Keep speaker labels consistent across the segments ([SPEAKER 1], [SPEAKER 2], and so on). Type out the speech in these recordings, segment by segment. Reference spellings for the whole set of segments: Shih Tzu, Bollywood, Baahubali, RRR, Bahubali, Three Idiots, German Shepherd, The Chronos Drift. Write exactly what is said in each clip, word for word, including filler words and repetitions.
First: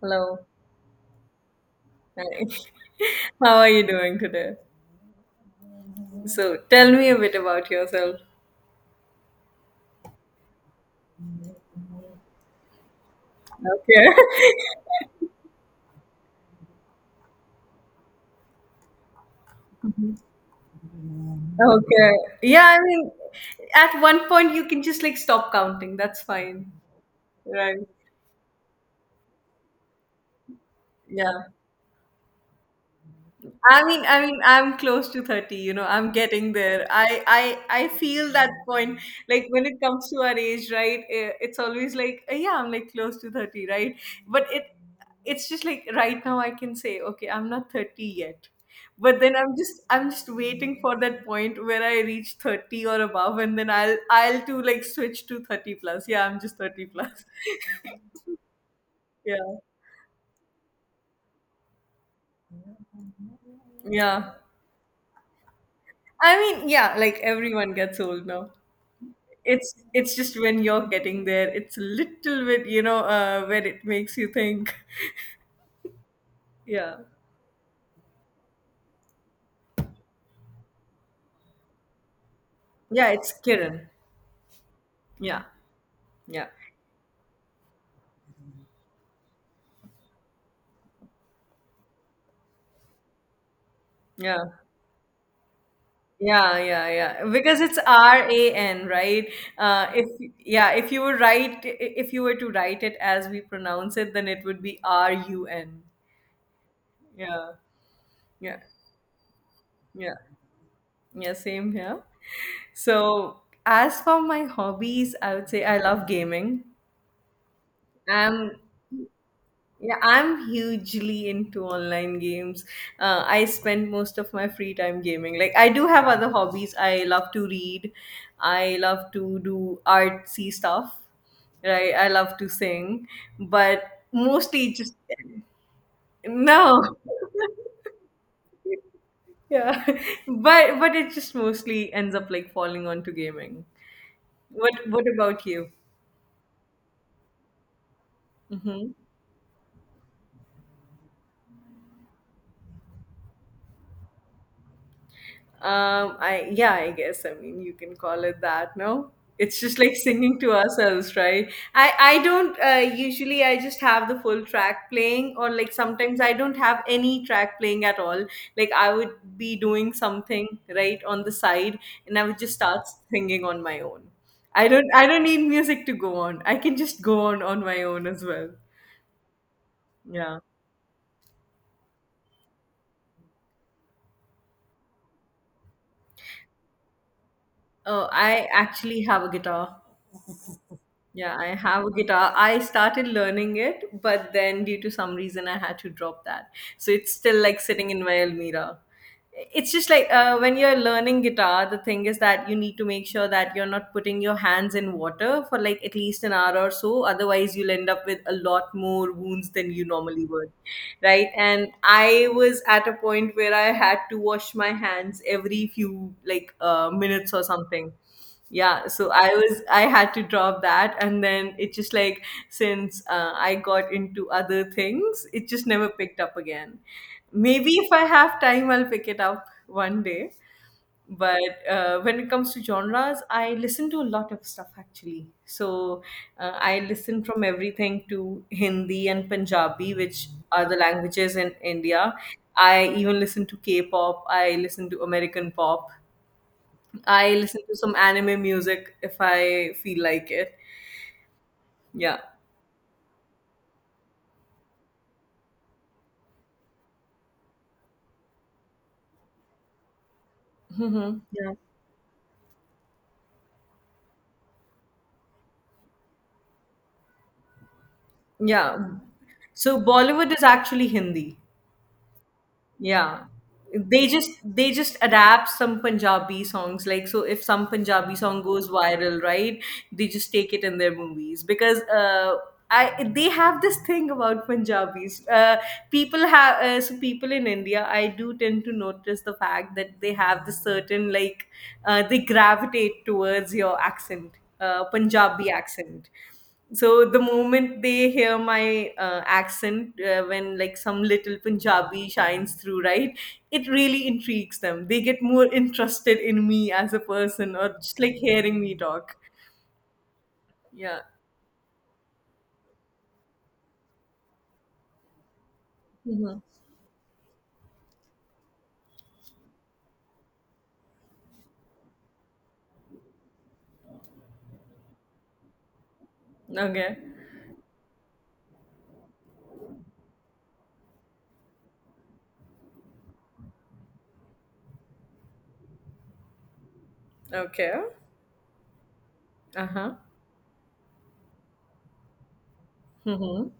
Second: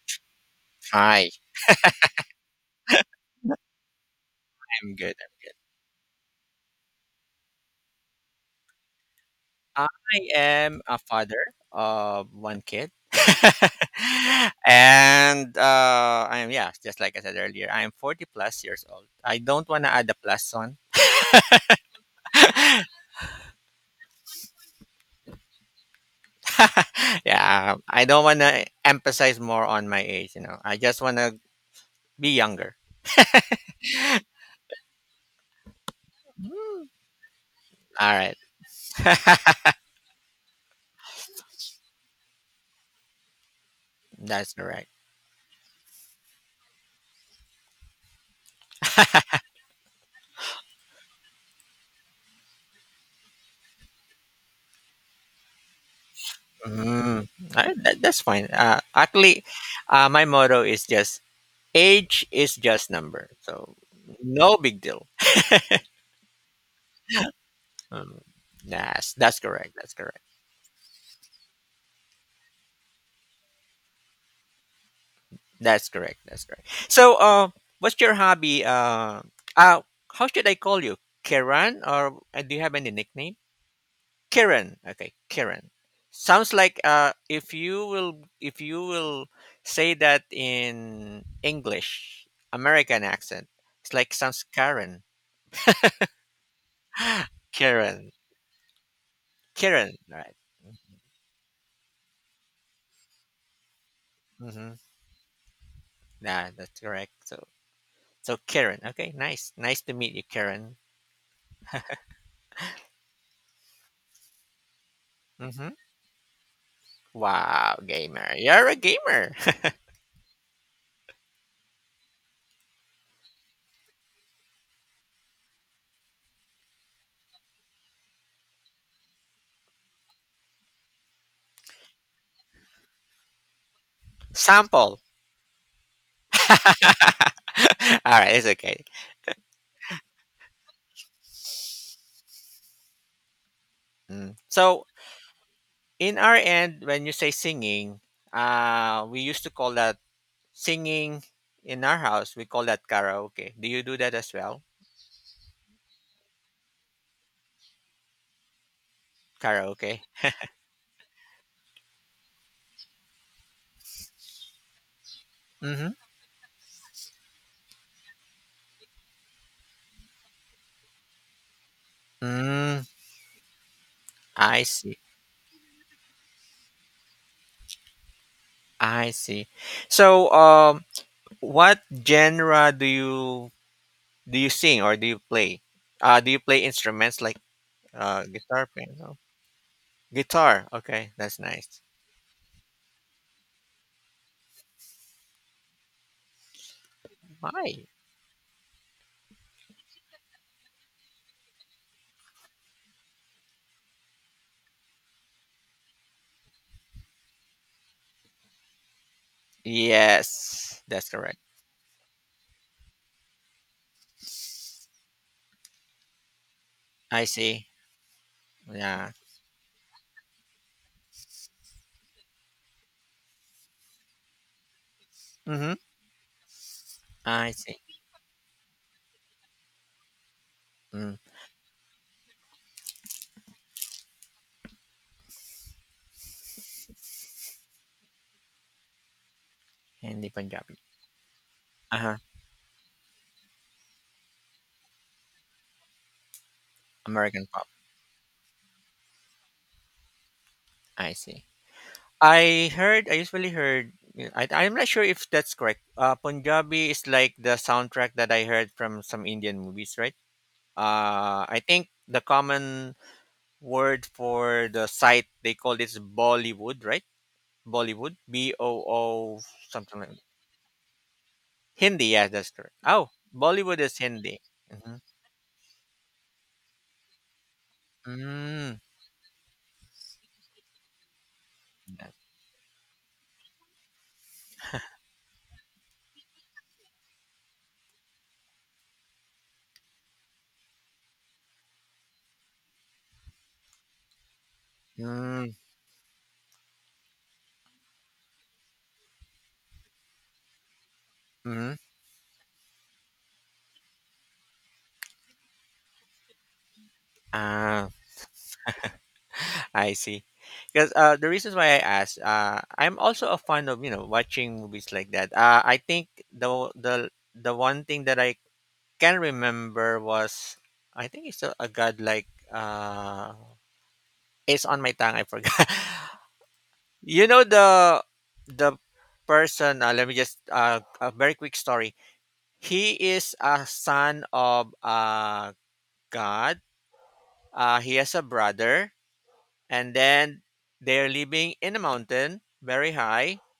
[SPEAKER 1] Hello.
[SPEAKER 2] Hi,
[SPEAKER 1] Hi. How are you doing today?
[SPEAKER 2] I'm good.
[SPEAKER 1] So tell me a bit about yourself.
[SPEAKER 2] I am a father of one kid.
[SPEAKER 1] Okay.
[SPEAKER 2] and uh, I'm, yeah, just like I said earlier, I'm forty plus years old. I don't want to add a plus one.
[SPEAKER 1] Okay. Yeah, I mean, at one point you can just like stop counting. That's fine.
[SPEAKER 2] yeah,
[SPEAKER 1] Right.
[SPEAKER 2] I don't want to emphasize more on my age, you know. I just want to
[SPEAKER 1] Yeah.
[SPEAKER 2] be younger.
[SPEAKER 1] I mean, I mean, I'm close to thirty, you know, I'm getting there. I, I, I
[SPEAKER 2] All
[SPEAKER 1] feel
[SPEAKER 2] right.
[SPEAKER 1] that point, like when it comes to our age, right? eh, It's always like, eh, yeah, I'm like close to thirty, right? But
[SPEAKER 2] That's
[SPEAKER 1] it,
[SPEAKER 2] correct.
[SPEAKER 1] it's just like right now I can say, okay, I'm not thirty yet. But then I'm just, I'm just waiting for that point where I reach thirty or above, and then I'll, I'll to like switch to thirty plus. Yeah, I'm just thirty plus.
[SPEAKER 2] Mm, I- that, that's fine. Uh, actually,
[SPEAKER 1] Yeah.
[SPEAKER 2] uh, my motto is just age is just number. So
[SPEAKER 1] Yeah.
[SPEAKER 2] no big deal.
[SPEAKER 1] I mean, yeah, like everyone gets
[SPEAKER 2] Um,
[SPEAKER 1] old now.
[SPEAKER 2] that's that's
[SPEAKER 1] it's
[SPEAKER 2] correct. That's
[SPEAKER 1] it's
[SPEAKER 2] correct.
[SPEAKER 1] just when you're getting there, it's a little bit you know uh, where it makes you think.
[SPEAKER 2] That's correct. That's correct.
[SPEAKER 1] Yeah,
[SPEAKER 2] So, uh, what's your hobby? Uh, uh, how should I call you, Karen, or uh, do you have any
[SPEAKER 1] yeah, it's
[SPEAKER 2] nickname?
[SPEAKER 1] Kiran.
[SPEAKER 2] Karen. Okay,
[SPEAKER 1] Yeah,
[SPEAKER 2] Karen.
[SPEAKER 1] yeah,
[SPEAKER 2] Sounds like uh, if you will, if you will say that in English, American accent, it's like sounds
[SPEAKER 1] yeah,
[SPEAKER 2] Karen.
[SPEAKER 1] yeah, yeah, yeah, because it's
[SPEAKER 2] Karen,
[SPEAKER 1] R A N, right? uh,
[SPEAKER 2] Karen.
[SPEAKER 1] if
[SPEAKER 2] All right.
[SPEAKER 1] Yeah, if you were write if you were to write it as we pronounce it, then it would
[SPEAKER 2] Mm-hmm.
[SPEAKER 1] be R U N.
[SPEAKER 2] Yeah, that's correct. So,
[SPEAKER 1] Yeah,
[SPEAKER 2] so
[SPEAKER 1] yeah,
[SPEAKER 2] Karen. Okay, nice, nice to meet
[SPEAKER 1] yeah,
[SPEAKER 2] you, Karen.
[SPEAKER 1] yeah, same here. So, as for my hobbies, I would say
[SPEAKER 2] Mm-hmm.
[SPEAKER 1] I love gaming.
[SPEAKER 2] Wow, gamer.
[SPEAKER 1] I'm
[SPEAKER 2] You're a gamer.
[SPEAKER 1] Yeah, I'm hugely into online games. Uh, I spend most of my free time gaming. Like, I do have other hobbies. I love to read. I love to do artsy stuff. Right? I love to sing, but mostly just
[SPEAKER 2] Sample.
[SPEAKER 1] no.
[SPEAKER 2] All right, it's okay.
[SPEAKER 1] Yeah, but but it just mostly ends up like falling onto gaming.
[SPEAKER 2] Mm. So,
[SPEAKER 1] What What about you?
[SPEAKER 2] in our end, when you say singing,
[SPEAKER 1] Mm-hmm.
[SPEAKER 2] uh, we used to call that singing in our house. We call that karaoke. Do you do that as well?
[SPEAKER 1] Um, I Yeah, I guess. I mean, you can call it that. No, it's just like
[SPEAKER 2] Karaoke.
[SPEAKER 1] singing to ourselves, right? I I don't uh, usually. I just have the full track playing, or like
[SPEAKER 2] Mm-hmm.
[SPEAKER 1] sometimes I don't have any track playing at all. Like I would be doing something right on the side, and I would just
[SPEAKER 2] Mm,
[SPEAKER 1] start singing on my own.
[SPEAKER 2] I
[SPEAKER 1] I don't
[SPEAKER 2] see.
[SPEAKER 1] I don't need music to go on. I can just go on on my own as well.
[SPEAKER 2] I see. So,
[SPEAKER 1] Yeah.
[SPEAKER 2] um, what genre do you do you sing or do you play? Uh, do you play instruments like
[SPEAKER 1] Oh,
[SPEAKER 2] uh,
[SPEAKER 1] I
[SPEAKER 2] guitar,
[SPEAKER 1] actually
[SPEAKER 2] piano?
[SPEAKER 1] have a guitar.
[SPEAKER 2] Guitar. Okay,
[SPEAKER 1] Yeah,
[SPEAKER 2] that's
[SPEAKER 1] I
[SPEAKER 2] nice.
[SPEAKER 1] have a guitar. I started learning it, but then due to some reason, I had to drop that. So it's still like
[SPEAKER 2] Why?
[SPEAKER 1] sitting in my almirah. It's just like uh, when you're learning guitar, the thing is that you need to make sure that you're not putting your hands in water for like at least an hour or so. Otherwise, you'll end up with a lot more wounds than you normally would,
[SPEAKER 2] Yes, that's
[SPEAKER 1] right?
[SPEAKER 2] correct.
[SPEAKER 1] And I was at a point where I had to wash my hands every few like uh,
[SPEAKER 2] I
[SPEAKER 1] minutes or
[SPEAKER 2] see.
[SPEAKER 1] something. Yeah so
[SPEAKER 2] Yeah.
[SPEAKER 1] i was I had to drop that, and then it just like since uh, I got into other things, it just
[SPEAKER 2] Mm-hmm.
[SPEAKER 1] never picked up again.
[SPEAKER 2] I
[SPEAKER 1] Maybe
[SPEAKER 2] see.
[SPEAKER 1] if I have time, I'll pick it up one day.
[SPEAKER 2] Mm.
[SPEAKER 1] But uh, when it comes to genres, I listen to a lot of stuff, actually. So, uh, I listen from everything to Hindi and Punjabi,
[SPEAKER 2] Hindi
[SPEAKER 1] which are
[SPEAKER 2] Punjabi.
[SPEAKER 1] the languages in India.
[SPEAKER 2] Uh-huh.
[SPEAKER 1] I even listen to K-pop. I listen to American pop. I
[SPEAKER 2] American
[SPEAKER 1] listen
[SPEAKER 2] pop.
[SPEAKER 1] to some anime music if I feel like it.
[SPEAKER 2] I see.
[SPEAKER 1] Yeah.
[SPEAKER 2] I heard, I usually heard, yeah, I, I'm not sure if that's correct. Uh, Punjabi is like the soundtrack that I heard from some Indian movies, right?
[SPEAKER 1] Hmm.
[SPEAKER 2] Uh,
[SPEAKER 1] Yeah.
[SPEAKER 2] I think the common word for the site, they call this Bollywood, right? Bollywood. B
[SPEAKER 1] Yeah.
[SPEAKER 2] O O
[SPEAKER 1] So
[SPEAKER 2] something like that.
[SPEAKER 1] Bollywood is actually Hindi.
[SPEAKER 2] Hindi, yeah, that's correct. Oh,
[SPEAKER 1] Yeah.
[SPEAKER 2] Bollywood is
[SPEAKER 1] They just
[SPEAKER 2] Hindi.
[SPEAKER 1] they just
[SPEAKER 2] Mm-hmm.
[SPEAKER 1] adapt some Punjabi songs. Like so if some Punjabi song goes
[SPEAKER 2] Mm.
[SPEAKER 1] viral, right? They just take it in their movies because uh I they have this thing about Punjabis. Uh people have uh, so people in India, I do tend to notice the fact that they have this certain like uh they gravitate towards your accent, uh Punjabi
[SPEAKER 2] Mm,
[SPEAKER 1] accent. So the moment they hear my uh, accent, uh, when like some little
[SPEAKER 2] mhm.
[SPEAKER 1] Punjabi shines through, right? It really intrigues them. They get more interested in me as a person, or
[SPEAKER 2] Ah,
[SPEAKER 1] just like hearing me talk.
[SPEAKER 2] I see. Because
[SPEAKER 1] Yeah.
[SPEAKER 2] uh, the reasons why I asked, uh, I'm also a fan of you know watching movies like that. Uh, I think
[SPEAKER 1] Hmm.
[SPEAKER 2] the the the one thing that I can remember was I think it's a, a god like uh, it's on my tongue. I forgot.
[SPEAKER 1] Okay.
[SPEAKER 2] you know the the person. Uh, let me just uh, a very quick story. He is a son of a god.
[SPEAKER 1] Okay.
[SPEAKER 2] Uh, he has a brother,
[SPEAKER 1] Uh
[SPEAKER 2] and
[SPEAKER 1] huh.
[SPEAKER 2] then they're living in a mountain very high,
[SPEAKER 1] Mm-hmm.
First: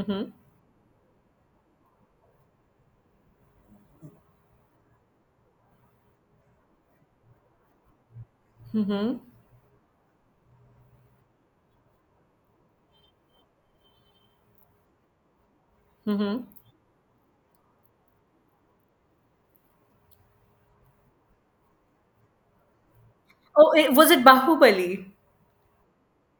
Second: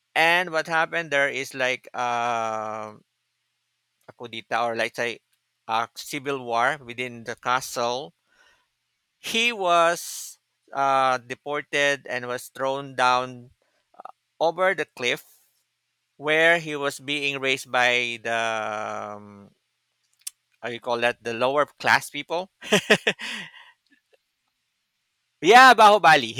[SPEAKER 1] Mm-hmm.
[SPEAKER 2] and what happened there is like uh, a kudita, or like say, a civil war within the castle.
[SPEAKER 1] Mm-hmm.
[SPEAKER 2] He was uh, deported and was thrown down over the cliff,
[SPEAKER 1] Mm-hmm.
[SPEAKER 2] where he was being raised by the um, how you call that, the lower class people.
[SPEAKER 1] Oh, it, was it Bahubali?
[SPEAKER 2] Yeah, bahubali.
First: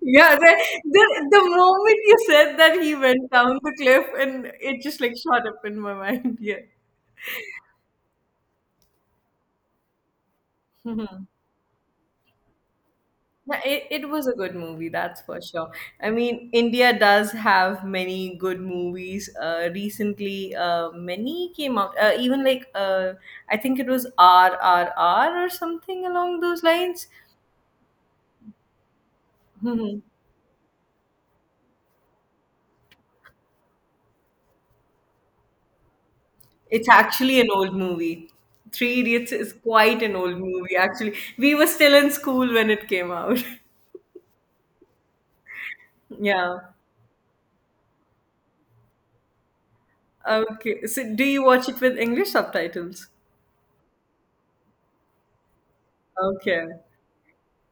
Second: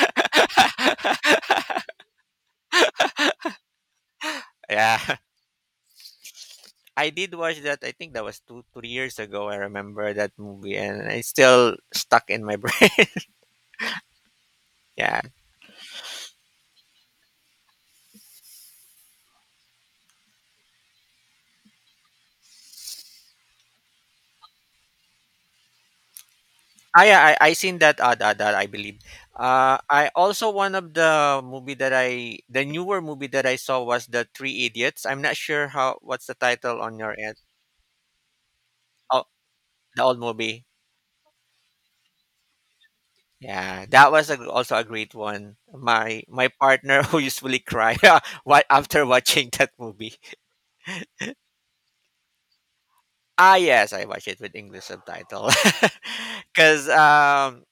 [SPEAKER 1] Yeah, the, the the moment you said that he went down the cliff, and it
[SPEAKER 2] yeah
[SPEAKER 1] just like shot up in my mind. Yeah.
[SPEAKER 2] I did watch that. I think that was two, three years ago. I remember that movie, and it's still stuck in my brain.
[SPEAKER 1] No, It, it was a good movie, that's
[SPEAKER 2] Yeah.
[SPEAKER 1] for sure. I mean, India does have many good movies. Uh, recently, uh, many came out. Uh, even like, uh, I think it was R R R or something along those
[SPEAKER 2] Ah,
[SPEAKER 1] lines.
[SPEAKER 2] yeah. I I seen that. Uh, that, that I believe. Uh,
[SPEAKER 1] Hmm.
[SPEAKER 2] I also, one of the movie that I, the newer movie that I saw was the Three Idiots. I'm not sure how what's the title
[SPEAKER 1] It's
[SPEAKER 2] on your end.
[SPEAKER 1] actually an old movie. Three
[SPEAKER 2] Oh,
[SPEAKER 1] Idiots is quite
[SPEAKER 2] the
[SPEAKER 1] an
[SPEAKER 2] old
[SPEAKER 1] old
[SPEAKER 2] movie.
[SPEAKER 1] movie, actually. We were still in school when it came out.
[SPEAKER 2] Yeah, that was a, also a great one. My my
[SPEAKER 1] Yeah.
[SPEAKER 2] partner who usually cry what after watching that movie.
[SPEAKER 1] Okay. So, do you watch it with English subtitles?
[SPEAKER 2] Ah, yes, I watch it with English subtitle.
[SPEAKER 1] Okay.
[SPEAKER 2] Cause um,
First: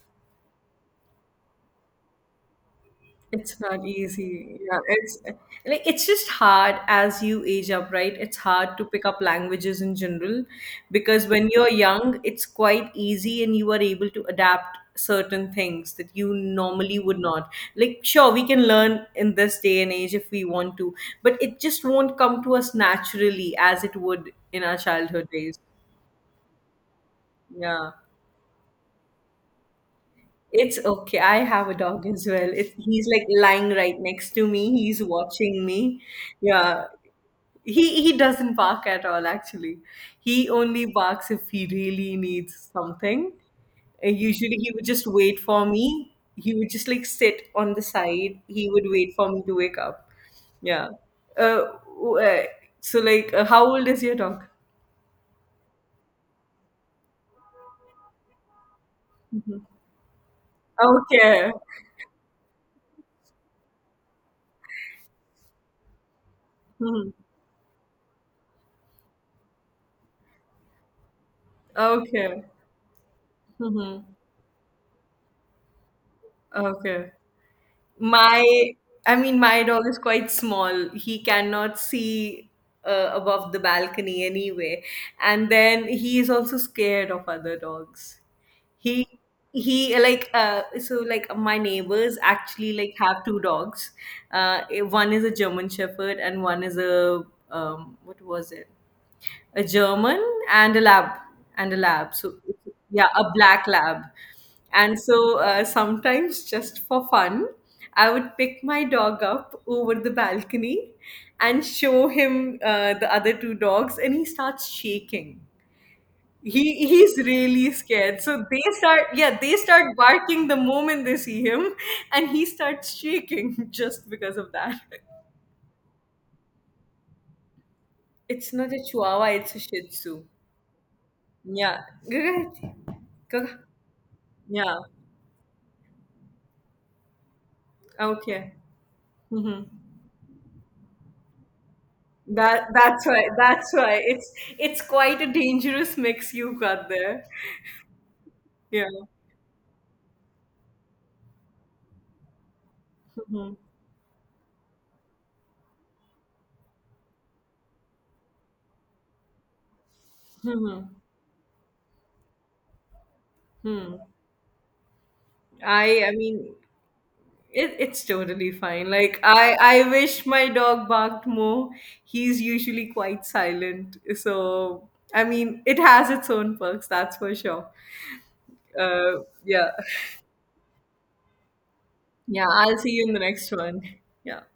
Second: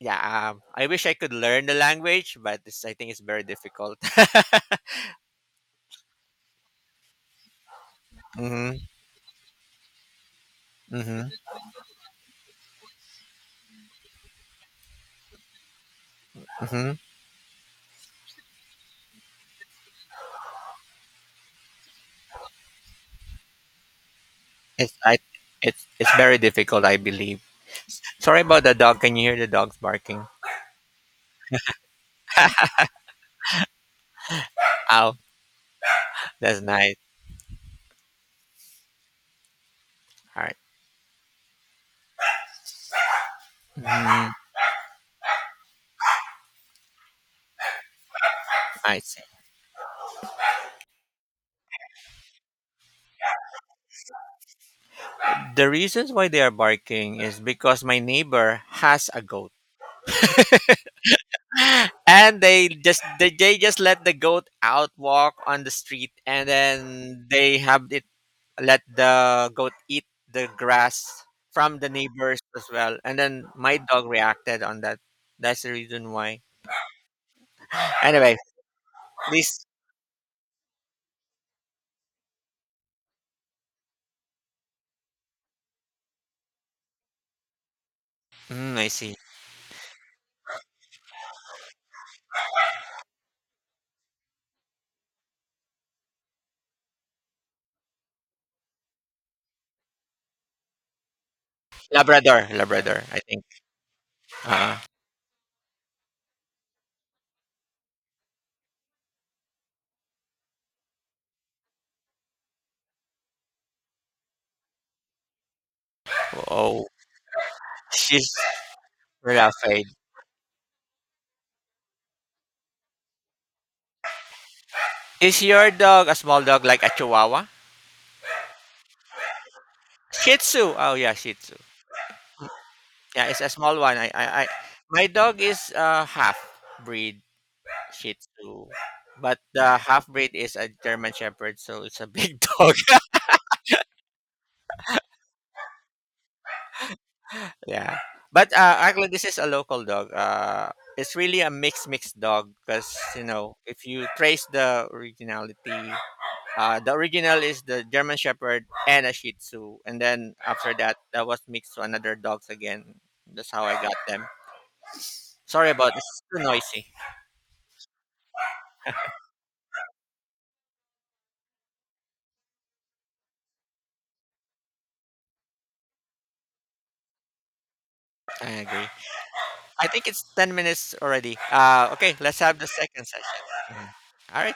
[SPEAKER 2] yeah, um, I wish I could learn the language, but it's, I think it's very
[SPEAKER 1] It's not
[SPEAKER 2] difficult.
[SPEAKER 1] easy. Yeah, it's like it's just hard as you age up, right? It's
[SPEAKER 2] mhm,
[SPEAKER 1] hard to pick up languages in general because
[SPEAKER 2] mhm,
[SPEAKER 1] when you're young, it's quite easy and you are able to adapt certain things that you
[SPEAKER 2] mhm.
[SPEAKER 1] normally would not. Like, sure, we can learn in this day and age if we want to, but it just won't come to us naturally as it would in our
[SPEAKER 2] It's I,
[SPEAKER 1] childhood days.
[SPEAKER 2] it's it's very difficult, I believe.
[SPEAKER 1] Yeah.
[SPEAKER 2] Sorry about the dog. Can you hear the dogs barking?
[SPEAKER 1] It's okay. I have a dog as well. It, he's like lying right next to me. He's
[SPEAKER 2] Ow,
[SPEAKER 1] watching me.
[SPEAKER 2] that's
[SPEAKER 1] Yeah,
[SPEAKER 2] nice.
[SPEAKER 1] He he doesn't bark at all, actually.
[SPEAKER 2] All
[SPEAKER 1] He
[SPEAKER 2] right.
[SPEAKER 1] only barks if he really needs something. Uh,
[SPEAKER 2] Mm,
[SPEAKER 1] Usually he would just wait for me. He would just like sit on the side. He would
[SPEAKER 2] I
[SPEAKER 1] wait
[SPEAKER 2] see.
[SPEAKER 1] for me to wake up. Yeah. Uh, w- uh, so like uh, how old is your dog?
[SPEAKER 2] The reasons why they are barking is because my neighbor has a goat.
[SPEAKER 1] Okay.
[SPEAKER 2] And they just they, they just let the goat out walk on the street, and
[SPEAKER 1] Mhm.
[SPEAKER 2] then they have it let the goat eat the grass from the neighbors
[SPEAKER 1] Okay.
[SPEAKER 2] as well, and then my
[SPEAKER 1] Hmm.
[SPEAKER 2] dog reacted on that. That's the reason why.
[SPEAKER 1] Okay.
[SPEAKER 2] Anyway,
[SPEAKER 1] My, I mean, my
[SPEAKER 2] this...
[SPEAKER 1] dog is quite small. He cannot see uh, above the balcony anyway. And then he is also scared of other dogs.
[SPEAKER 2] mm, I
[SPEAKER 1] He,
[SPEAKER 2] see.
[SPEAKER 1] he like uh so like my neighbors actually like have two dogs. uh One is a German Shepherd, and one is a, um what was it, a German and a lab, and a lab. So,
[SPEAKER 2] Labrador labrador,
[SPEAKER 1] yeah,
[SPEAKER 2] I
[SPEAKER 1] a
[SPEAKER 2] think.
[SPEAKER 1] black lab.
[SPEAKER 2] uh
[SPEAKER 1] And so uh, sometimes just for fun, I would pick my dog up over the balcony and show him uh, the other two dogs, and he starts shaking. He
[SPEAKER 2] oh,
[SPEAKER 1] he's really scared.
[SPEAKER 2] she's
[SPEAKER 1] So they start yeah,
[SPEAKER 2] real
[SPEAKER 1] they
[SPEAKER 2] afraid.
[SPEAKER 1] start barking the moment they see him, and he starts shaking just because of that.
[SPEAKER 2] Is your dog a small dog like a chihuahua?
[SPEAKER 1] It's not a chihuahua, it's a shih tzu.
[SPEAKER 2] Shih tzu. Oh yeah, shih tzu.
[SPEAKER 1] Yeah.
[SPEAKER 2] Yeah, it's a small one. I, I, I
[SPEAKER 1] Yeah.
[SPEAKER 2] my dog is uh, half breed Shih
[SPEAKER 1] Okay.
[SPEAKER 2] Tzu, but
[SPEAKER 1] Hmm.
[SPEAKER 2] the half breed is a German Shepherd, so it's a big
[SPEAKER 1] That
[SPEAKER 2] dog.
[SPEAKER 1] that's why that's why it's it's quite a dangerous mix you've got there.
[SPEAKER 2] Yeah, but uh,
[SPEAKER 1] Yeah.
[SPEAKER 2] actually, this is a local dog. Uh, it's really a mixed mixed dog, because you
[SPEAKER 1] Hmm.
[SPEAKER 2] know, if you trace the originality, uh, the original is the German Shepherd and a Shih Tzu, and then after
[SPEAKER 1] Hmm.
[SPEAKER 2] that, that was mixed to another dogs again. That's how I got
[SPEAKER 1] Hmm.
[SPEAKER 2] them. Sorry about
[SPEAKER 1] I
[SPEAKER 2] this.
[SPEAKER 1] I
[SPEAKER 2] It's too
[SPEAKER 1] mean
[SPEAKER 2] noisy.
[SPEAKER 1] it, it's totally fine. Like I I wish my dog barked more. He's usually quite silent. So I mean it has its own perks, that's for sure.
[SPEAKER 2] I agree.
[SPEAKER 1] Uh yeah.
[SPEAKER 2] I think it's ten minutes already. Uh, okay, let's
[SPEAKER 1] Yeah,
[SPEAKER 2] have the
[SPEAKER 1] I'll see
[SPEAKER 2] second
[SPEAKER 1] you in the
[SPEAKER 2] session.
[SPEAKER 1] next one.
[SPEAKER 2] Mhm. All
[SPEAKER 1] Yeah.
[SPEAKER 2] right.